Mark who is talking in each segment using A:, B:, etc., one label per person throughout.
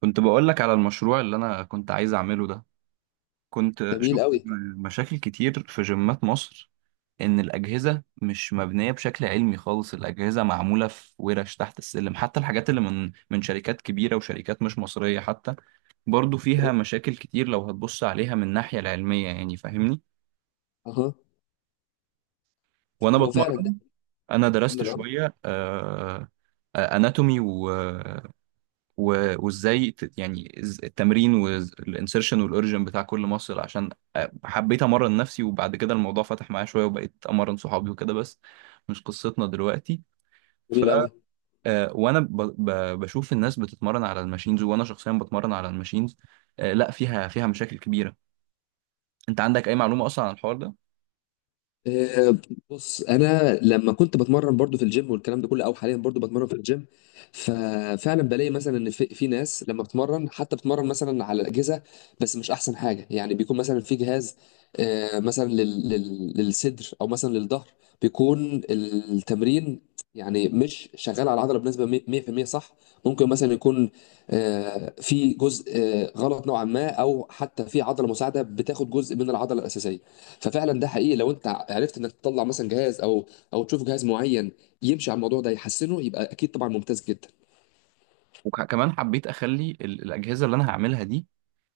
A: كنت بقول لك على المشروع اللي انا كنت عايز اعمله ده. كنت
B: جميل
A: شفت
B: قوي.
A: مشاكل كتير في جيمات مصر، ان الاجهزه مش مبنيه بشكل علمي خالص. الاجهزه معموله في ورش تحت السلم، حتى الحاجات اللي من شركات كبيره وشركات مش مصريه حتى برضو فيها مشاكل كتير لو هتبص عليها من الناحيه العلميه، يعني فاهمني.
B: اها،
A: وانا
B: هو فعلا ده.
A: بتمرن انا درست
B: كمل، اه.
A: شويه اناتومي، وازاي التمرين والانسرشن والاوريجن بتاع كل مصل، عشان حبيت امرن نفسي. وبعد كده الموضوع فتح معايا شويه وبقيت امرن صحابي وكده، بس مش قصتنا دلوقتي. ف
B: جميل قوي.
A: آه، وانا ب... ب... بشوف الناس بتتمرن على الماشينز، وانا شخصيا بتمرن على الماشينز. لا، فيها مشاكل كبيره. انت عندك اي معلومه اصلا عن الحوار ده؟
B: آه، بص انا لما كنت بتمرن برضو في الجيم والكلام ده كله، او حاليا برضو بتمرن في الجيم، ففعلا بلاقي مثلا ان في ناس لما بتمرن حتى بتمرن مثلا على الاجهزه، بس مش احسن حاجه، يعني بيكون مثلا في جهاز مثلا للصدر او مثلا للظهر، بيكون التمرين يعني مش شغال على العضله بنسبه 100% صح. ممكن مثلا يكون في جزء غلط نوعا ما، او حتى في عضله مساعده بتاخد جزء من العضله الاساسيه. ففعلا ده حقيقي، لو انت عرفت انك تطلع مثلا جهاز او تشوف جهاز معين يمشي على الموضوع ده يحسنه، يبقى اكيد طبعا ممتاز جدا.
A: وكمان حبيت اخلي الاجهزه اللي انا هعملها دي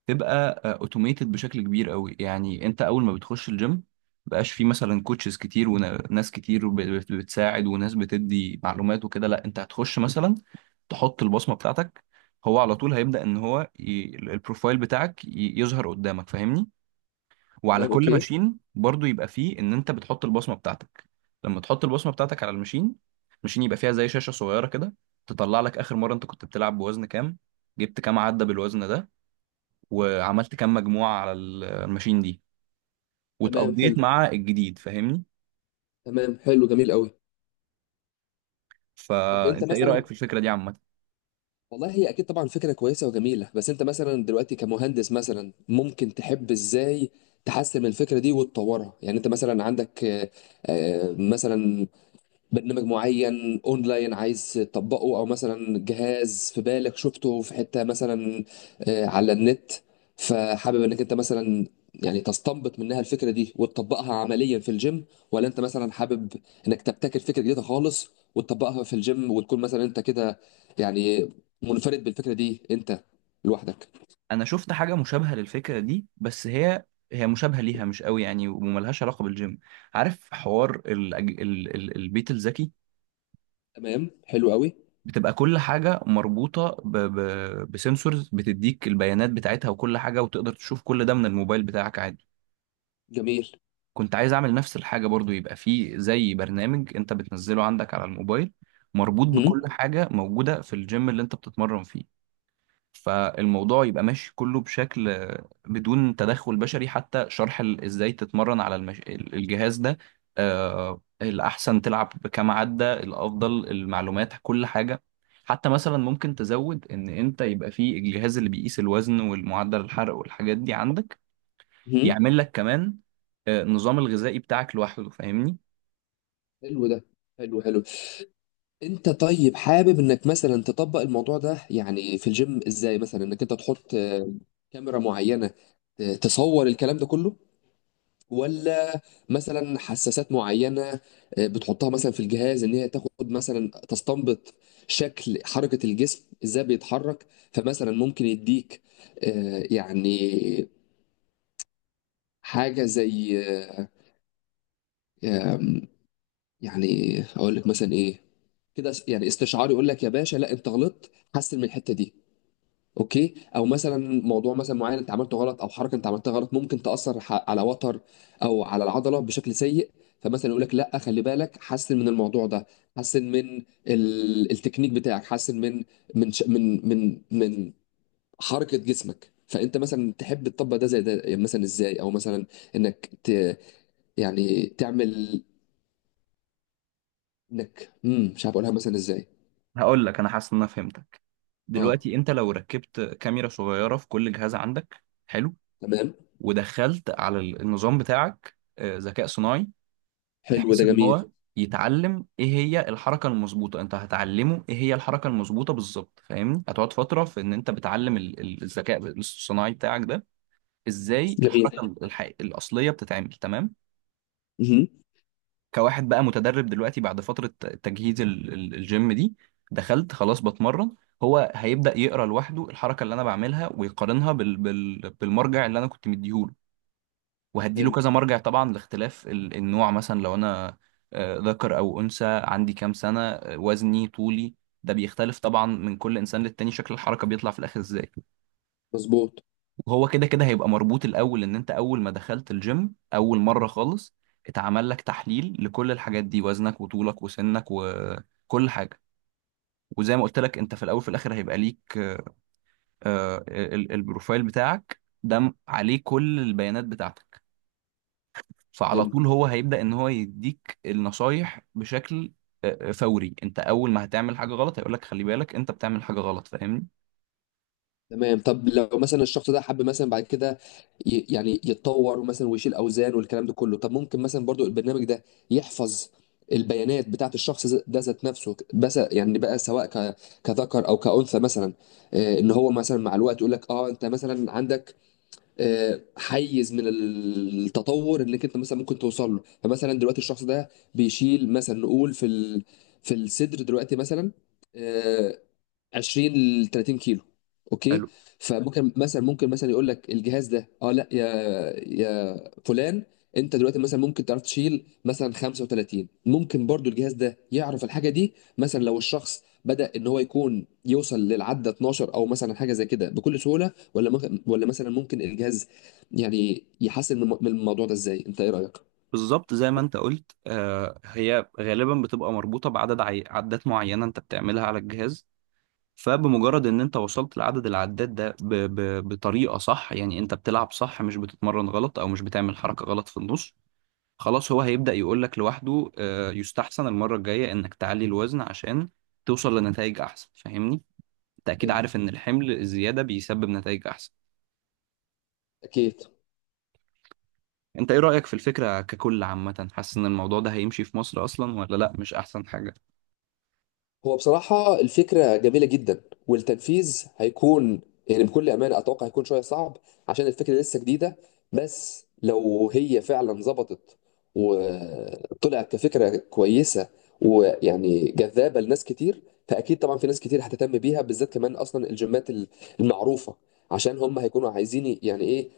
A: تبقى اوتوميتد بشكل كبير قوي. يعني انت اول ما بتخش الجيم مبقاش في مثلا كوتشز كتير وناس كتير بتساعد وناس بتدي معلومات وكده. لا، انت هتخش مثلا تحط البصمة بتاعتك، هو على طول هيبدأ ان هو البروفايل بتاعك يظهر قدامك، فاهمني؟ وعلى
B: تمام
A: كل
B: اوكي.
A: ماشين برضو يبقى فيه ان انت بتحط البصمة بتاعتك. لما تحط البصمة بتاعتك على الماشين، الماشين يبقى فيها زي شاشة صغيرة كده، تطلع لك اخر مرة انت كنت بتلعب بوزن كام، جبت كام عدى بالوزن ده، وعملت كام مجموعة على الماشين دي
B: تمام حلو.
A: واتقضيت مع الجديد، فاهمني؟
B: تمام حلو، جميل قوي. طب انت
A: فانت ايه رأيك
B: مثلا،
A: في الفكرة دي عامة؟
B: والله هي اكيد طبعا فكره كويسه وجميله، بس انت مثلا دلوقتي كمهندس مثلا ممكن تحب ازاي تحسن من الفكره دي وتطورها، يعني انت مثلا عندك مثلا برنامج معين اونلاين عايز تطبقه، او مثلا جهاز في بالك شفته في حتة مثلا على النت، فحابب انك انت مثلا يعني تستنبط منها الفكرة دي وتطبقها عمليا في الجيم، ولا انت مثلا حابب انك تبتكر فكرة جديدة خالص وتطبقها في الجيم، وتكون مثلا انت كده يعني منفرد بالفكرة دي انت لوحدك.
A: انا شفت حاجة مشابهة للفكرة دي، بس هي مشابهة ليها مش قوي يعني، وملهاش علاقة بالجيم. عارف حوار البيت الذكي؟
B: تمام حلو قوي.
A: بتبقى كل حاجة مربوطة بسنسورز بتديك البيانات بتاعتها وكل حاجة، وتقدر تشوف كل ده من الموبايل بتاعك عادي.
B: جميل.
A: كنت عايز اعمل نفس الحاجة، برضو يبقى فيه زي برنامج انت بتنزله عندك على الموبايل مربوط
B: مهم.
A: بكل حاجة موجودة في الجيم اللي انت بتتمرن فيه. فالموضوع يبقى ماشي كله بشكل بدون تدخل بشري، حتى شرح ازاي تتمرن على الجهاز ده، الأحسن تلعب بكام عدة، الأفضل، المعلومات، كل حاجة. حتى مثلا ممكن تزود ان انت يبقى فيه الجهاز اللي بيقيس الوزن والمعدل الحرق والحاجات دي عندك،
B: مهم.
A: يعمل لك كمان النظام الغذائي بتاعك لوحده، فاهمني؟
B: حلو ده. حلو حلو. انت طيب حابب انك مثلا تطبق الموضوع ده يعني في الجيم ازاي، مثلا انك انت تحط كاميرا معينة تصور الكلام ده كله، ولا مثلا حساسات معينة بتحطها مثلا في الجهاز ان هي تاخد مثلا تستنبط شكل حركة الجسم ازاي بيتحرك، فمثلا ممكن يديك يعني حاجة زي آه، آم، يعني اقول لك مثلا ايه، كده يعني استشعار يقول لك يا باشا لا انت غلطت، حسن من الحتة دي، اوكي. او مثلا موضوع مثلا معين انت عملته غلط، او حركه انت عملتها غلط ممكن تاثر على وتر او على العضله بشكل سيء، فمثلا يقول لك لا خلي بالك، حسن من الموضوع ده، حسن من التكنيك بتاعك، حسن من من ش... من من من حركه جسمك. فانت مثلا تحب تطبق ده زي ده يعني مثلا ازاي، او مثلا انك ت... يعني تعمل انك مش عارف اقولها مثلا ازاي.
A: هقول لك انا حاسس ان انا فهمتك.
B: اه،
A: دلوقتي انت لو ركبت كاميرا صغيره في كل جهاز عندك حلو،
B: تمام.
A: ودخلت على النظام بتاعك ذكاء صناعي،
B: حلو
A: بحيث
B: ده،
A: ان
B: جميل.
A: هو يتعلم ايه هي الحركه المظبوطه. انت هتعلمه ايه هي الحركه المظبوطه بالظبط، فاهمني؟ هتقعد فتره في ان انت بتعلم الذكاء الصناعي بتاعك ده ازاي
B: جميل.
A: الحركه الحقيقية الاصليه بتتعمل، تمام.
B: مهم.
A: كواحد بقى متدرب دلوقتي بعد فترة تجهيز الجيم دي، دخلت خلاص بتمرن، هو هيبدأ يقرأ لوحده الحركة اللي أنا بعملها ويقارنها بالمرجع اللي أنا كنت مديهوله. وهديله
B: حلو.
A: كذا مرجع طبعا لاختلاف النوع، مثلا لو أنا ذكر أو أنثى، عندي كام سنة، وزني، طولي. ده بيختلف طبعا من كل إنسان للتاني شكل الحركة بيطلع في الآخر إزاي.
B: مظبوط.
A: هو كده كده هيبقى مربوط الاول، ان انت اول ما دخلت الجيم اول مره خالص اتعمل لك تحليل لكل الحاجات دي، وزنك وطولك وسنك وكل حاجه. وزي ما قلت لك انت في الاول في الاخر هيبقى ليك آه، البروفايل بتاعك ده عليه كل البيانات بتاعتك. فعلى
B: حلو.
A: طول هو هيبدا ان هو يديك النصايح بشكل فوري. انت اول ما هتعمل حاجه غلط هيقول لك خلي بالك انت بتعمل حاجه غلط، فاهمني؟
B: تمام، طب لو مثلا الشخص ده حب مثلا بعد كده يعني يتطور مثلا ويشيل اوزان والكلام ده كله، طب ممكن مثلا برضو البرنامج ده يحفظ البيانات بتاعت الشخص ده ذات نفسه، بس يعني بقى سواء كذكر او كأنثى مثلا، ان هو مثلا مع الوقت يقول لك انت مثلا عندك حيز من التطور انك انت مثلا ممكن توصل له، فمثلا دلوقتي الشخص ده بيشيل مثلا، نقول في في الصدر دلوقتي مثلا آه، 20 ل 30 كيلو، اوكي، فممكن مثلا ممكن مثلا يقول لك الجهاز ده اه لا يا يا فلان، انت دلوقتي مثلا ممكن تعرف تشيل مثلا 35، ممكن برضو الجهاز ده يعرف الحاجه دي مثلا، لو الشخص بدأ ان هو يكون يوصل للعدة 12 او مثلا حاجه زي كده بكل سهوله، ولا ممكن، ولا مثلا ممكن الجهاز يعني يحسن من الموضوع ده ازاي؟ انت ايه رأيك؟
A: بالظبط زي ما انت قلت، هي غالبا بتبقى مربوطة بعدد عدات معينة انت بتعملها على الجهاز. فبمجرد ان انت وصلت لعدد العدات ده بطريقة صح، يعني انت بتلعب صح، مش بتتمرن غلط او مش بتعمل حركة غلط في النص، خلاص هو هيبدأ يقولك لوحده يستحسن المرة الجاية انك تعلي الوزن عشان توصل لنتائج احسن، فاهمني؟ انت اكيد
B: حلو.
A: عارف ان الحمل الزيادة بيسبب نتائج احسن.
B: اكيد.
A: انت ايه رأيك في الفكرة ككل عامة؟ حاسس ان الموضوع ده هيمشي في مصر اصلا ولا لا؟ مش احسن حاجة؟
B: هو بصراحة الفكرة جميلة جدا، والتنفيذ هيكون يعني بكل أمانة أتوقع هيكون شوية صعب عشان الفكرة لسه جديدة، بس لو هي فعلا ظبطت وطلعت كفكرة كويسة ويعني جذابة لناس كتير، فأكيد طبعا في ناس كتير هتهتم بيها، بالذات كمان أصلا الجيمات المعروفة، عشان هم هيكونوا عايزين يعني إيه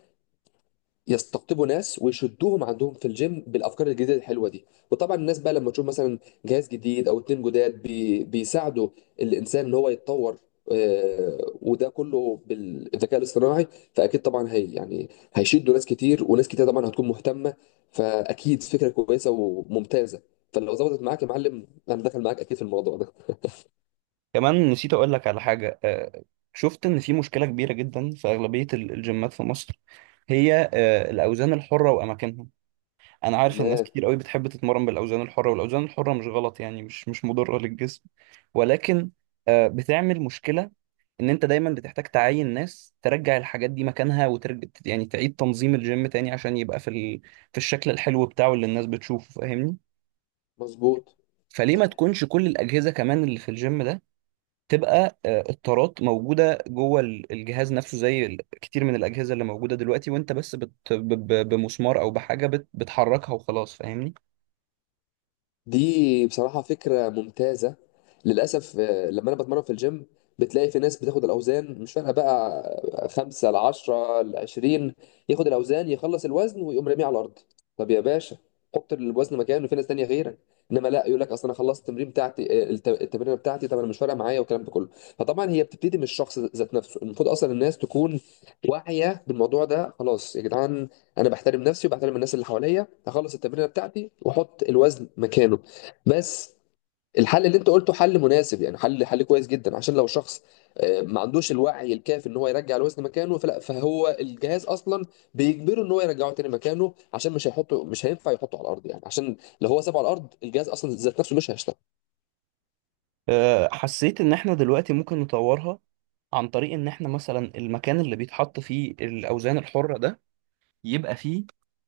B: يستقطبوا ناس ويشدوهم عندهم في الجيم بالافكار الجديده الحلوه دي. وطبعا الناس بقى لما تشوف مثلا جهاز جديد او اتنين جداد بيساعدوا الانسان ان هو يتطور، وده كله بالذكاء الاصطناعي، فاكيد طبعا هي يعني هيشدوا ناس كتير، وناس كتير طبعا هتكون مهتمه، فاكيد فكره كويسه وممتازه، فلو ظبطت معاك يا معلم انا داخل معاك اكيد في الموضوع ده.
A: كمان نسيت اقول لك على حاجه، شفت ان في مشكله كبيره جدا في اغلبيه الجيمات في مصر، هي الاوزان الحره واماكنها. انا عارف ان ناس
B: تمام.
A: كتير قوي بتحب تتمرن بالاوزان الحره، والاوزان الحره مش غلط يعني، مش مضره للجسم، ولكن بتعمل مشكله ان انت دايما بتحتاج تعين ناس ترجع الحاجات دي مكانها، وترجع يعني تعيد تنظيم الجيم تاني عشان يبقى في في الشكل الحلو بتاعه اللي الناس بتشوفه، فاهمني؟
B: مظبوط.
A: فليه ما تكونش كل الاجهزه كمان اللي في الجيم ده تبقى التارات موجودة جوه الجهاز نفسه، زي كتير من الأجهزة اللي موجودة دلوقتي، وأنت بس بمسمار أو بحاجة بتحركها وخلاص، فاهمني؟
B: دي بصراحة فكرة ممتازة. للأسف لما أنا بتمرن في الجيم بتلاقي في ناس بتاخد الأوزان مش فارقة بقى، 5 ل10 ل20، ياخد الأوزان يخلص الوزن ويقوم راميه على الأرض. طب يا باشا، حط الوزن مكانه، في ناس تانية غيرك. إنما لا، يقول لك أصل أنا خلصت التمرين بتاعتي، التمرينة بتاعتي، طب أنا مش فارقة معايا والكلام ده كله. فطبعا هي بتبتدي من الشخص ذات نفسه، المفروض أصلا الناس تكون واعية بالموضوع ده. خلاص يا جدعان، انا بحترم نفسي وبحترم الناس اللي حواليا، هخلص التمرينه بتاعتي واحط الوزن مكانه، بس. الحل اللي انت قلته حل مناسب، يعني حل حل كويس جدا، عشان لو شخص ما عندوش الوعي الكافي ان هو يرجع الوزن مكانه، فلا، فهو الجهاز اصلا بيجبره ان هو يرجعه تاني مكانه، عشان مش هيحطه، مش هينفع يحطه على الارض، يعني عشان لو هو سابه على الارض الجهاز اصلا ذات نفسه مش هيشتغل.
A: حسيت إن إحنا دلوقتي ممكن نطورها عن طريق إن إحنا مثلا المكان اللي بيتحط فيه الأوزان الحرة ده يبقى فيه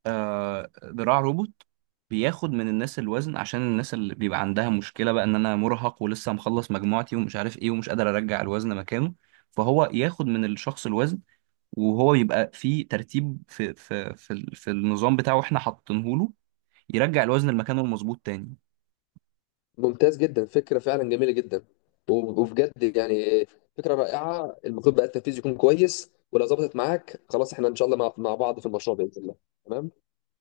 A: ذراع روبوت بياخد من الناس الوزن، عشان الناس اللي بيبقى عندها مشكلة بقى إن أنا مرهق ولسه مخلص مجموعتي ومش عارف إيه ومش قادر أرجع الوزن مكانه، فهو ياخد من الشخص الوزن. وهو بيبقى في ترتيب في النظام بتاعه احنا حاطينه له، يرجع الوزن لمكانه المظبوط تاني.
B: ممتاز جدا، فكرة فعلا جميلة جدا، وبجد يعني فكرة رائعة. المفروض بقى التنفيذ يكون كويس، ولو ظبطت معاك خلاص احنا ان شاء الله مع بعض في المشروع بإذن الله. تمام.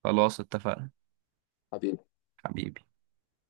A: خلاص اتفقنا،
B: حبيبي.
A: حبيبي.